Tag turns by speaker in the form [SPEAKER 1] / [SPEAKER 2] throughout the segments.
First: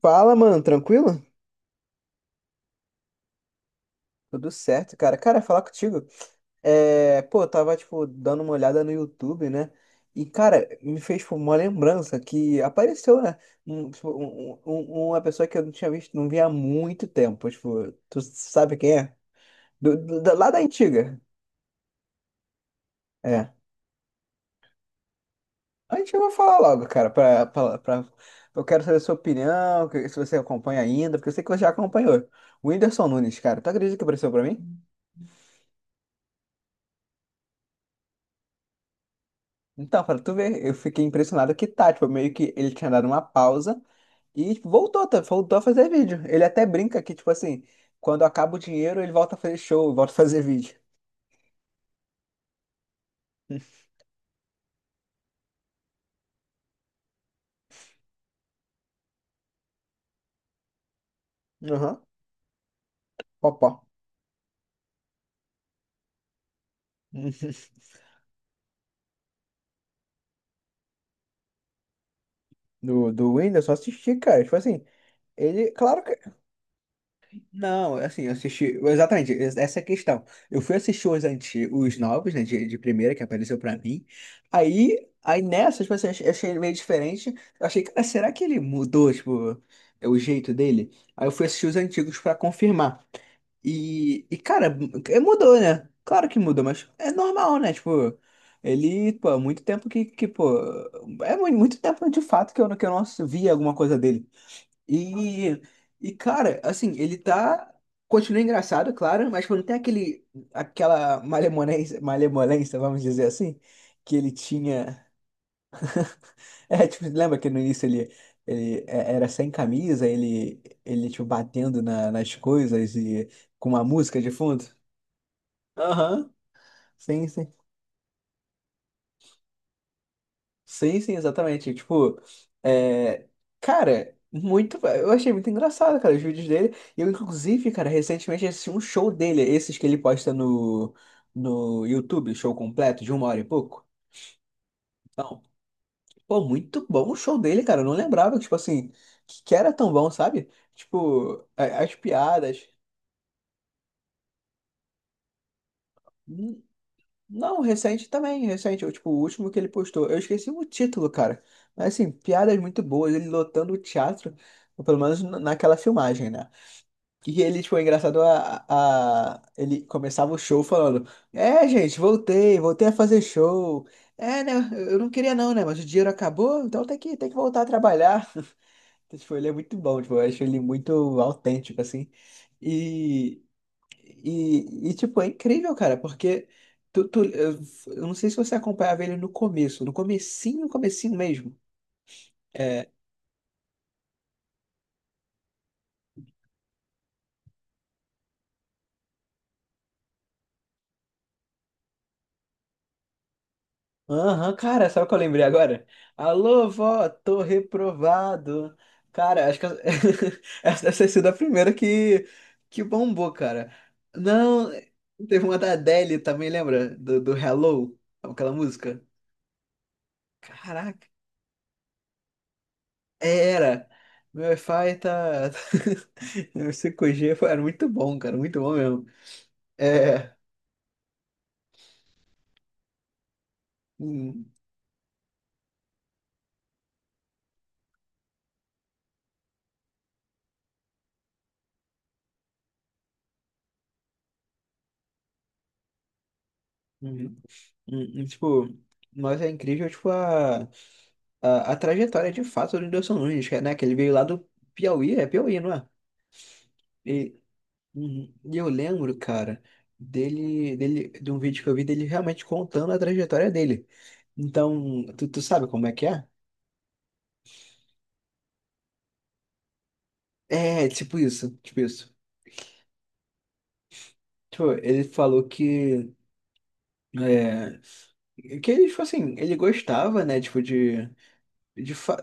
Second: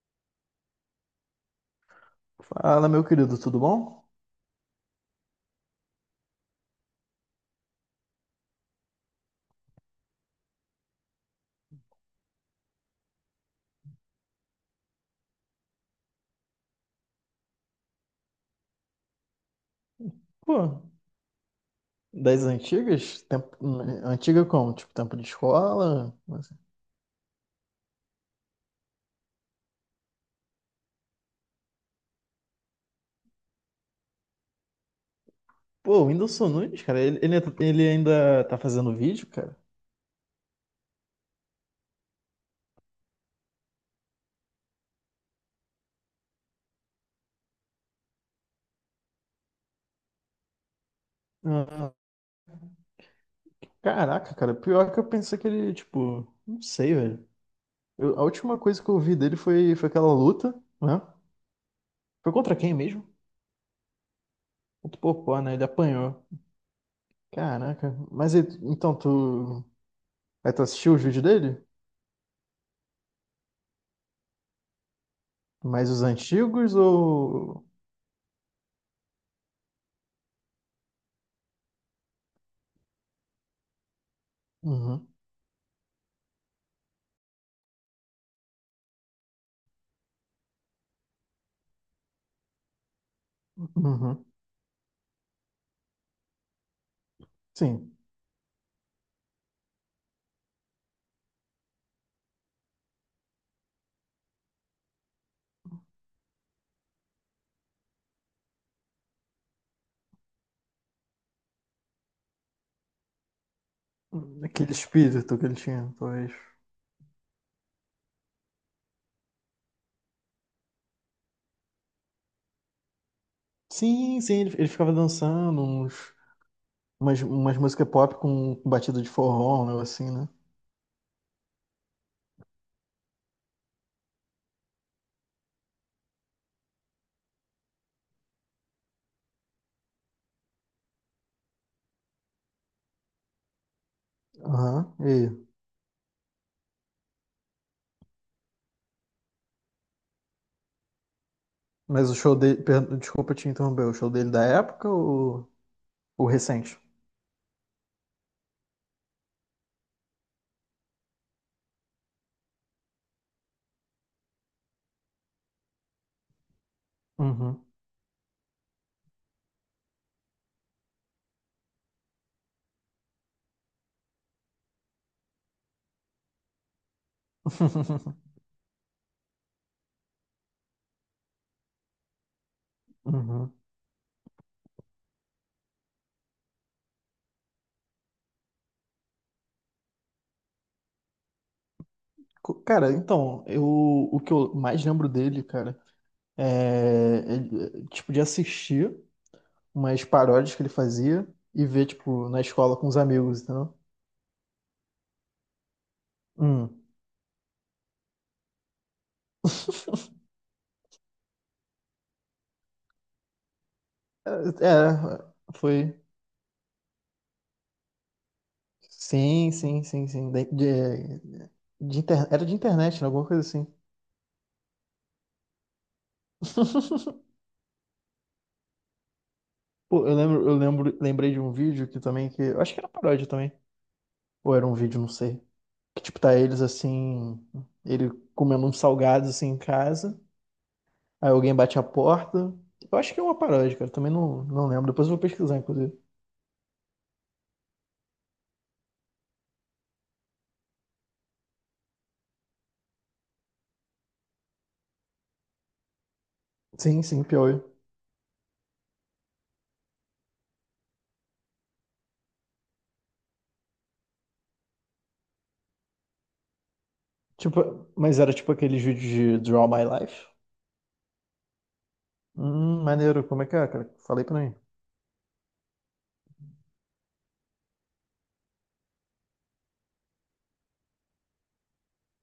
[SPEAKER 1] Fala, mano, tranquilo?
[SPEAKER 2] Fala, meu querido, tudo bom?
[SPEAKER 1] Tudo certo, cara. Cara, falar contigo. É, pô, eu tava, tipo, dando uma olhada no YouTube, né? E, cara, me fez, tipo, uma lembrança que apareceu, né? Tipo, uma pessoa que eu não tinha visto, não via há muito tempo. Tipo, tu sabe quem é? Lá da
[SPEAKER 2] Pô,
[SPEAKER 1] antiga.
[SPEAKER 2] das antigas?
[SPEAKER 1] É.
[SPEAKER 2] Tempo, antiga como? Tipo, tempo de
[SPEAKER 1] A
[SPEAKER 2] escola?
[SPEAKER 1] gente vai falar logo, cara. Eu quero saber a sua opinião, se você acompanha ainda, porque eu sei que você já acompanhou. O Whindersson Nunes, cara, tu acredita que apareceu pra mim?
[SPEAKER 2] Pô, o Whindersson Nunes, cara, ele ainda tá fazendo vídeo, cara?
[SPEAKER 1] Então, pra tu ver, eu fiquei impressionado que tá, tipo, meio que ele tinha dado uma pausa e tipo, voltou, tá, voltou a fazer vídeo. Ele até brinca que, tipo assim, quando acaba o dinheiro, ele volta a fazer show, volta a fazer vídeo.
[SPEAKER 2] Ah, Caraca, cara, pior que eu pensei que ele, tipo, não sei, velho. Eu, a última coisa que eu vi dele foi, foi aquela luta, né?
[SPEAKER 1] Aham,
[SPEAKER 2] Foi contra quem mesmo?
[SPEAKER 1] opa.
[SPEAKER 2] Contra o Popó, né? Ele apanhou. Caraca, mas ele, então tu. Aí tu assistiu os vídeos dele?
[SPEAKER 1] Do Windows, só assisti, cara. Tipo assim, ele,
[SPEAKER 2] Mais os
[SPEAKER 1] claro que.
[SPEAKER 2] antigos ou.
[SPEAKER 1] Não, assim, eu assisti. Exatamente, essa é a questão. Eu fui assistir os antigos, os novos, né, de primeira, que apareceu pra mim. Aí,
[SPEAKER 2] Uhum,
[SPEAKER 1] aí nessas, tipo assim, eu achei ele meio diferente. Eu achei, cara, será que ele mudou, tipo, é o jeito dele? Aí eu fui assistir os antigos pra confirmar.
[SPEAKER 2] uhum,
[SPEAKER 1] E cara, mudou, né? Claro que mudou, mas é normal, né?
[SPEAKER 2] sim.
[SPEAKER 1] Tipo, ele, pô, há muito tempo que pô. É muito tempo de fato que eu não via alguma coisa dele. E, e cara, assim, ele tá. Continua engraçado, claro, mas quando tem aquele, aquela malemolência, malemolência, vamos dizer assim, que ele
[SPEAKER 2] Aquele
[SPEAKER 1] tinha.
[SPEAKER 2] espírito que ele tinha, talvez.
[SPEAKER 1] É, tipo, lembra que no início ele, era sem camisa, ele tipo, batendo nas coisas e com uma música
[SPEAKER 2] Sim,
[SPEAKER 1] de
[SPEAKER 2] sim, ele,
[SPEAKER 1] fundo?
[SPEAKER 2] ele ficava dançando uns,
[SPEAKER 1] Aham, sim, sim.
[SPEAKER 2] umas músicas pop com batida de forró, um negócio assim, né?
[SPEAKER 1] Sim, sim, exatamente. Tipo, é... cara, muito. Eu achei muito engraçado, cara, os vídeos dele. E eu, inclusive, cara, recentemente assisti um show dele, esses que ele posta no YouTube, show completo, de uma hora e pouco.
[SPEAKER 2] Aham, e...
[SPEAKER 1] Então, pô, muito bom o show dele, cara. Eu não lembrava, tipo assim, que era tão bom, sabe? Tipo, as
[SPEAKER 2] Mas o show dele...
[SPEAKER 1] piadas.
[SPEAKER 2] per- Desculpa te interromper, o show dele da época ou o recente?
[SPEAKER 1] Não, recente também, recente. Eu, tipo, o último que ele postou. Eu esqueci o título, cara. Mas assim, piadas muito boas, ele lotando o teatro, ou pelo menos naquela filmagem, né? E ele,
[SPEAKER 2] Uhum.
[SPEAKER 1] tipo, é engraçado. Ele começava o show falando, é, gente, voltei, voltei a fazer show. É, né? Eu não queria não, né? Mas o dinheiro acabou, então tem que voltar a trabalhar. Então, tipo, ele é muito bom, tipo, eu acho ele muito autêntico, assim. E
[SPEAKER 2] Uhum.
[SPEAKER 1] e, tipo, é incrível, cara, porque tu, tu- eu eu não sei se você acompanhava ele no começo, no comecinho, comecinho mesmo.
[SPEAKER 2] Co-
[SPEAKER 1] É,
[SPEAKER 2] Cara, então, eu, o que eu mais lembro dele, cara, é, ele, tipo, de assistir umas paródias que ele fazia e ver, tipo, na escola com os amigos,
[SPEAKER 1] aham, cara, sabe o que eu lembrei agora? Alô,
[SPEAKER 2] entendeu?
[SPEAKER 1] vó, tô reprovado. Cara, acho que essa deve ter sido a primeira que bombou, cara.
[SPEAKER 2] É,
[SPEAKER 1] Não,
[SPEAKER 2] é,
[SPEAKER 1] teve uma da
[SPEAKER 2] foi.
[SPEAKER 1] Adele também, lembra? Do Hello, aquela música.
[SPEAKER 2] Sim, sim, sim, sim.
[SPEAKER 1] Caraca.
[SPEAKER 2] De inter-, era de internet, né? Alguma coisa assim.
[SPEAKER 1] Era. Meu Wi-Fi tá. Meu 5G foi. Era muito bom, cara. Muito bom mesmo.
[SPEAKER 2] Pô,
[SPEAKER 1] É.
[SPEAKER 2] lembrei de um vídeo que também que. Eu acho que era paródia também.
[SPEAKER 1] hum,
[SPEAKER 2] Ou era um vídeo, não sei. Que tipo, tá eles assim. Ele comendo uns salgados assim em casa. Aí alguém bate a porta. Eu acho que é uma paródia, cara. Também não, não lembro. Depois eu vou pesquisar, inclusive.
[SPEAKER 1] hum, Tipo, mas é incrível, tipo, a trajetória de fato do Whindersson Nunes, que é, né? Que ele veio lá do Piauí, é Piauí, não é?
[SPEAKER 2] Sim, sim,
[SPEAKER 1] E,
[SPEAKER 2] Piauí.
[SPEAKER 1] uhum, e eu lembro, cara, dele, de um vídeo que eu vi dele realmente contando a trajetória dele. Então, tu, tu sabe como é que é?
[SPEAKER 2] Tipo, mas era tipo aqueles vídeos de Draw My Life.
[SPEAKER 1] É, tipo isso, tipo isso.
[SPEAKER 2] Maneiro. Como é que é, cara? Falei pra mim.
[SPEAKER 1] Tipo, ele falou que. é, Que ele, tipo assim, ele gostava, né, tipo, de, fa-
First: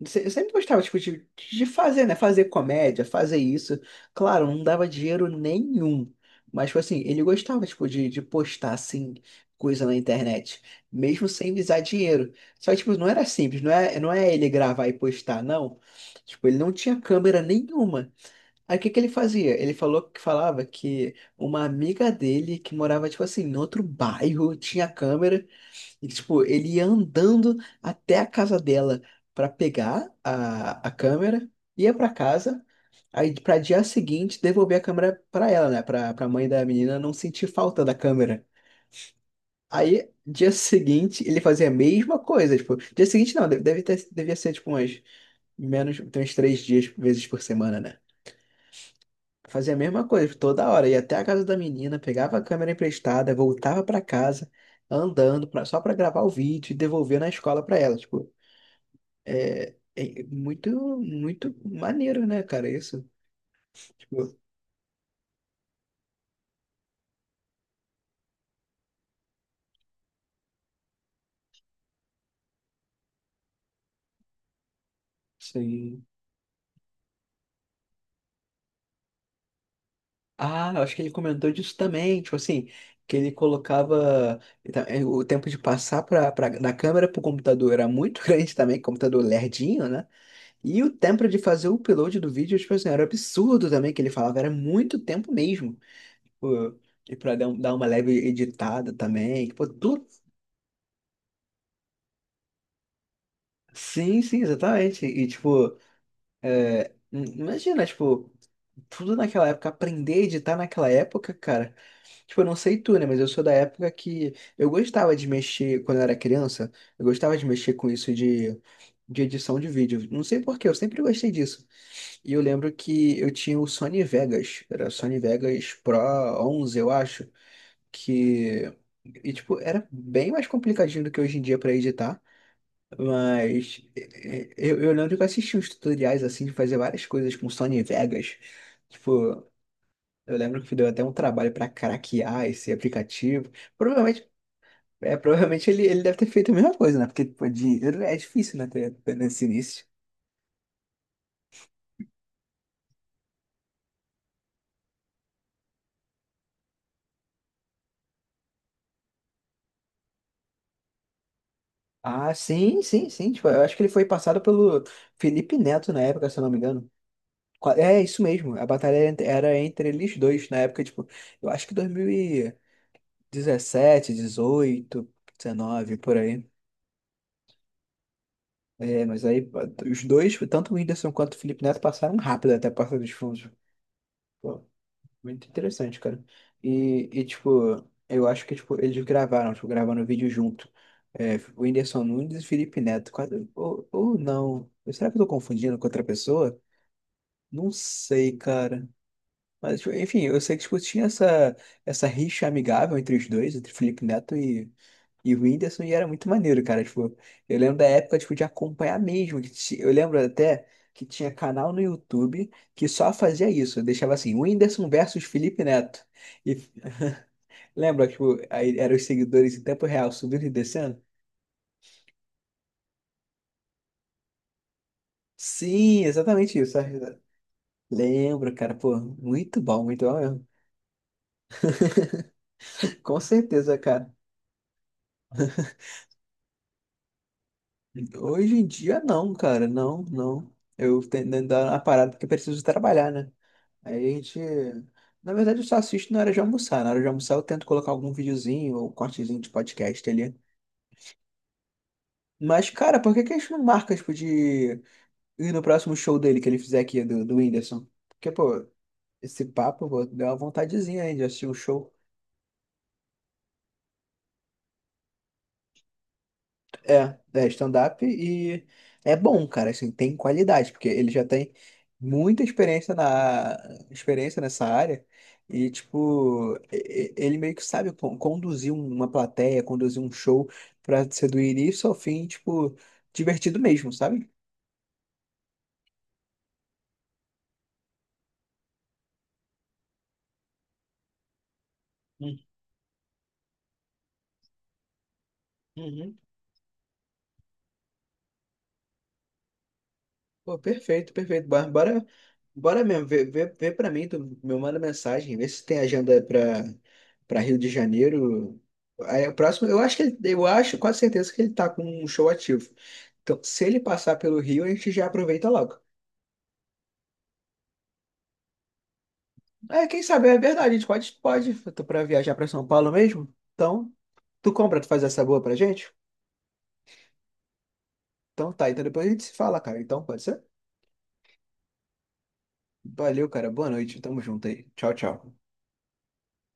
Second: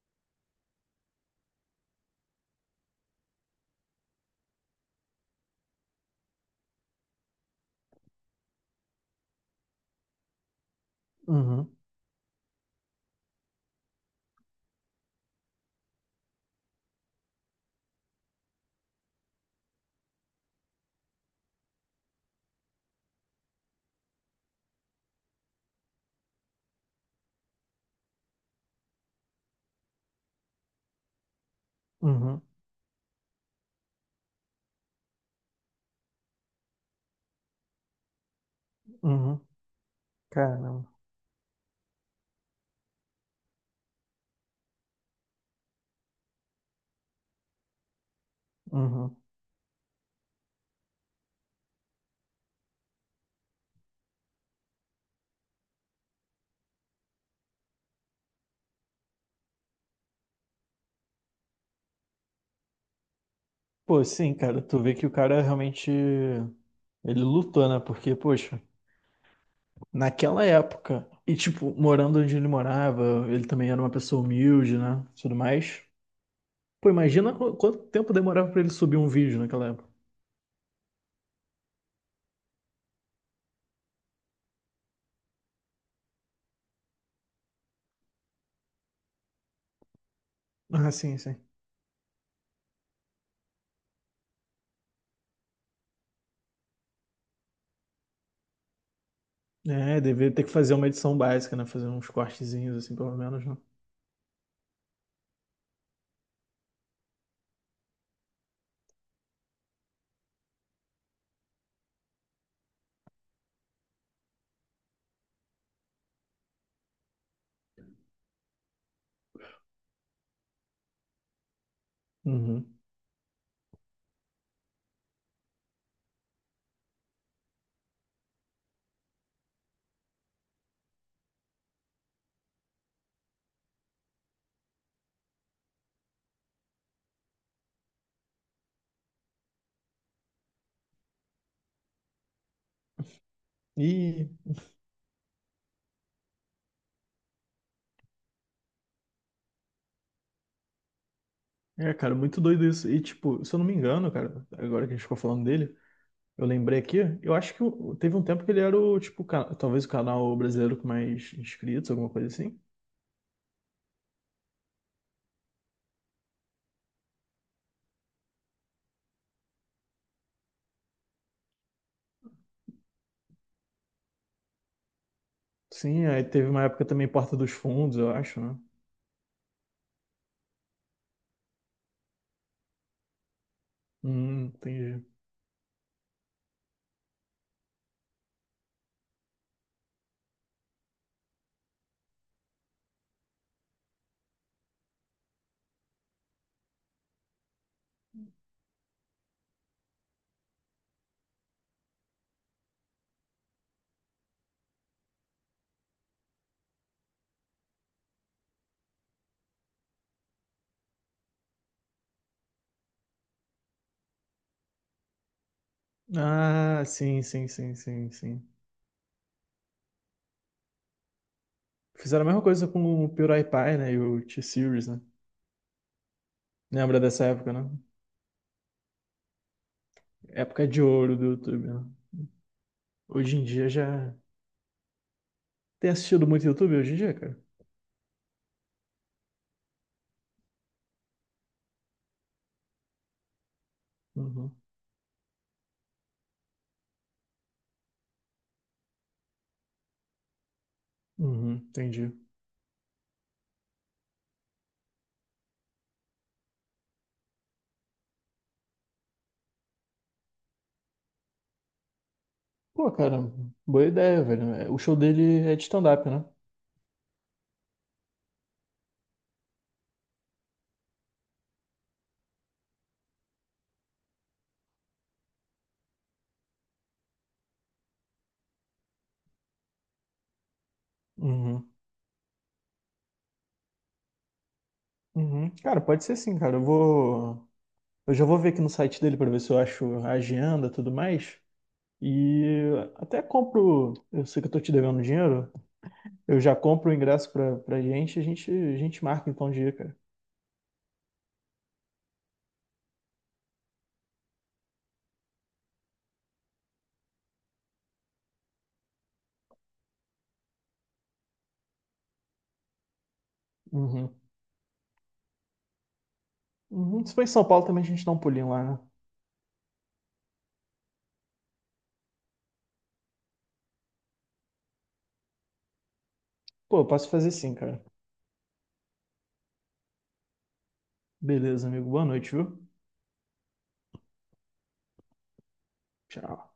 [SPEAKER 1] de- se- sempre gostava, tipo, de fazer, né, fazer comédia, fazer isso. Claro, não dava dinheiro nenhum. Mas, tipo assim, ele gostava, tipo, de postar, assim, coisa na internet. Mesmo sem
[SPEAKER 2] Uhum,
[SPEAKER 1] visar dinheiro. Só que, tipo, não era simples, não é ele gravar e postar, não. Tipo, ele não tinha câmera nenhuma. Aí, o que que ele fazia? Ele falou que falava que uma amiga dele, que morava, tipo assim, em outro bairro, tinha câmera e, tipo, ele ia andando até a casa dela pra pegar a câmera, ia pra
[SPEAKER 2] uhum.
[SPEAKER 1] casa, aí pra dia seguinte devolver a câmera pra ela, né? Pra, pra mãe da menina não sentir falta da câmera.
[SPEAKER 2] Uhum.
[SPEAKER 1] Aí, dia
[SPEAKER 2] Caramba.
[SPEAKER 1] seguinte, ele fazia a mesma coisa, tipo, dia seguinte não, devia ser, tipo, umas menos, tem uns três dias, vezes por semana, né?
[SPEAKER 2] Uhum.
[SPEAKER 1] Fazia a mesma coisa, tipo, toda hora, ia até a casa da menina, pegava a câmera emprestada, voltava pra casa, andando, pra, só pra gravar o vídeo e devolver na escola pra ela, tipo, é, é muito, muito maneiro, né, cara? Isso,
[SPEAKER 2] Pô, sim,
[SPEAKER 1] tipo,
[SPEAKER 2] cara, tu vê que o cara realmente ele lutou, né? Porque, poxa, naquela época, e tipo, morando onde ele morava, ele também era uma pessoa humilde, né? Tudo mais.
[SPEAKER 1] sim.
[SPEAKER 2] Pô, imagina qu- quanto tempo demorava pra ele subir um vídeo naquela época.
[SPEAKER 1] Ah, eu acho que ele comentou disso também, tipo assim, que ele colocava então, é, o tempo de passar pra, da câmera pro computador era muito grande também, computador lerdinho, né? E o
[SPEAKER 2] Ah, sim,
[SPEAKER 1] tempo
[SPEAKER 2] sim.
[SPEAKER 1] de fazer o upload do vídeo, tipo assim, era absurdo também, que ele falava, era muito tempo mesmo. Pô, e pra dar, dar uma leve editada também, tipo,
[SPEAKER 2] É,
[SPEAKER 1] tudo.
[SPEAKER 2] deveria ter que fazer uma edição básica, né? Fazer uns cortezinhos, assim, pelo menos, né?
[SPEAKER 1] Sim, sim, exatamente. E, tipo, imagina, tipo. Tudo naquela época, aprender a editar naquela época, cara. Tipo, eu não sei tu, né? Mas eu sou da época que eu gostava de mexer, quando eu era criança, eu gostava de mexer com isso de edição de vídeo. Não sei por quê, eu sempre gostei disso. E eu lembro
[SPEAKER 2] Uhum.
[SPEAKER 1] que eu tinha o Sony Vegas, era o Sony Vegas Pro 11 eu acho, que. E, tipo, era bem mais complicadinho do que hoje em dia pra editar, mas eh, eu lembro que eu assisti uns tutoriais, assim, de fazer várias coisas com Sony Vegas. Tipo, eu lembro que deu até um trabalho para craquear esse aplicativo.
[SPEAKER 2] E,
[SPEAKER 1] Provavelmente, é, provavelmente ele, deve ter feito a mesma coisa, né? Porque pô, dinheiro é difícil, né? ter- ter Nesse início.
[SPEAKER 2] é, cara, muito doido isso. E, tipo, se eu não me engano, cara, agora que a gente ficou falando dele. Eu lembrei aqui, eu acho que o- teve um tempo que ele era o, tipo, ca- talvez o canal brasileiro com mais inscritos, alguma coisa
[SPEAKER 1] Ah,
[SPEAKER 2] assim.
[SPEAKER 1] sim, sim, sim. Tipo, eu acho que ele foi passado pelo Felipe Neto na época, se eu não me engano. É isso mesmo. A batalha era entre eles dois na época, tipo, eu acho que 2017, 18, 19,
[SPEAKER 2] Sim,
[SPEAKER 1] por
[SPEAKER 2] aí
[SPEAKER 1] aí.
[SPEAKER 2] teve uma época também Porta dos Fundos, eu acho, né?
[SPEAKER 1] É, mas aí pô, os dois, tanto o Whindersson quanto o Felipe Neto, passaram rápido até a porta dos fundos.
[SPEAKER 2] Entendi.
[SPEAKER 1] Muito interessante, cara. E, tipo, eu acho que tipo, eles gravaram, tipo, gravaram o vídeo junto. É, o Whindersson Nunes e Felipe Neto. Ou não. Será que eu tô confundindo com outra pessoa? Não sei, cara. Mas, tipo, enfim, eu sei que tipo, tinha essa rixa amigável entre os dois, entre Felipe Neto e o Whindersson, e era muito maneiro, cara. Tipo, eu lembro da época, tipo, de acompanhar mesmo. Eu lembro até que tinha canal no YouTube que só fazia isso. Eu deixava assim, Whindersson versus Felipe Neto. E
[SPEAKER 2] Ah, sim, sim, sim,
[SPEAKER 1] lembra,
[SPEAKER 2] sim,
[SPEAKER 1] tipo,
[SPEAKER 2] sim.
[SPEAKER 1] aí eram os seguidores em tempo real subindo e descendo?
[SPEAKER 2] Fizeram a mesma coisa com o PewDiePie, né? E o T-Series, né?
[SPEAKER 1] Sim, exatamente isso.
[SPEAKER 2] Lembra dessa época, né?
[SPEAKER 1] Lembro, cara. Pô, muito bom mesmo.
[SPEAKER 2] Época de ouro do YouTube, né?
[SPEAKER 1] Com
[SPEAKER 2] Hoje em dia
[SPEAKER 1] certeza, cara.
[SPEAKER 2] já. Tem assistido muito YouTube hoje em dia, cara?
[SPEAKER 1] Hoje em dia, não, cara. Não, não. Eu tenho que dar uma parada porque eu preciso trabalhar, né? Aí a gente.
[SPEAKER 2] Uhum.
[SPEAKER 1] Na verdade, eu só assisto na hora de almoçar. Na hora de almoçar, eu tento colocar algum videozinho ou cortezinho de podcast ali.
[SPEAKER 2] Uhum, entendi.
[SPEAKER 1] Mas, cara, por que que a gente não marca, tipo, de ir no próximo show dele que ele fizer aqui, do, do Whindersson? Porque, pô, esse papo, pô, deu uma vontadezinha aí de assistir um show.
[SPEAKER 2] Pô, cara, boa ideia, velho. É, o show dele é de stand-up, né?
[SPEAKER 1] É, é stand-up e é bom, cara, assim, tem qualidade, porque ele já tem muita experiência na experiência nessa área e tipo, ele meio que sabe conduzir uma plateia, conduzir um show pra ser do
[SPEAKER 2] Uhum.
[SPEAKER 1] início ao fim, tipo, divertido mesmo, sabe?
[SPEAKER 2] Uhum. Cara, pode ser sim, cara. Eu vou. Eu já vou ver aqui no site dele para ver se eu acho a agenda e tudo mais. E até compro. Eu sei que eu tô te devendo dinheiro.
[SPEAKER 1] Uhum.
[SPEAKER 2] Eu já compro o ingresso pra, pra gente. E a gente, a gente marca então o dia, cara.
[SPEAKER 1] Pô, perfeito, perfeito. Bora, bora, bora mesmo, vê pra mim, tu me manda mensagem, vê se tem agenda pra, Rio de Janeiro. Aí, o próximo, eu acho que ele, eu acho, quase certeza que ele tá com um show ativo. Então, se ele
[SPEAKER 2] Uhum.
[SPEAKER 1] passar pelo Rio, a gente já aproveita logo.
[SPEAKER 2] Uhum. Se for em São Paulo também a gente dá um pulinho lá, né?
[SPEAKER 1] É, quem sabe, é verdade, a gente pode, eu tô pra viajar pra São Paulo mesmo. Então, tu compra, tu faz essa boa pra gente?
[SPEAKER 2] Pô, eu posso fazer sim, cara.
[SPEAKER 1] Então tá, então depois a gente se fala, cara. Então, pode ser?
[SPEAKER 2] Beleza, amigo. Boa noite, viu?
[SPEAKER 1] Valeu, cara, boa noite, tamo junto aí. Tchau, tchau.
[SPEAKER 2] Tchau.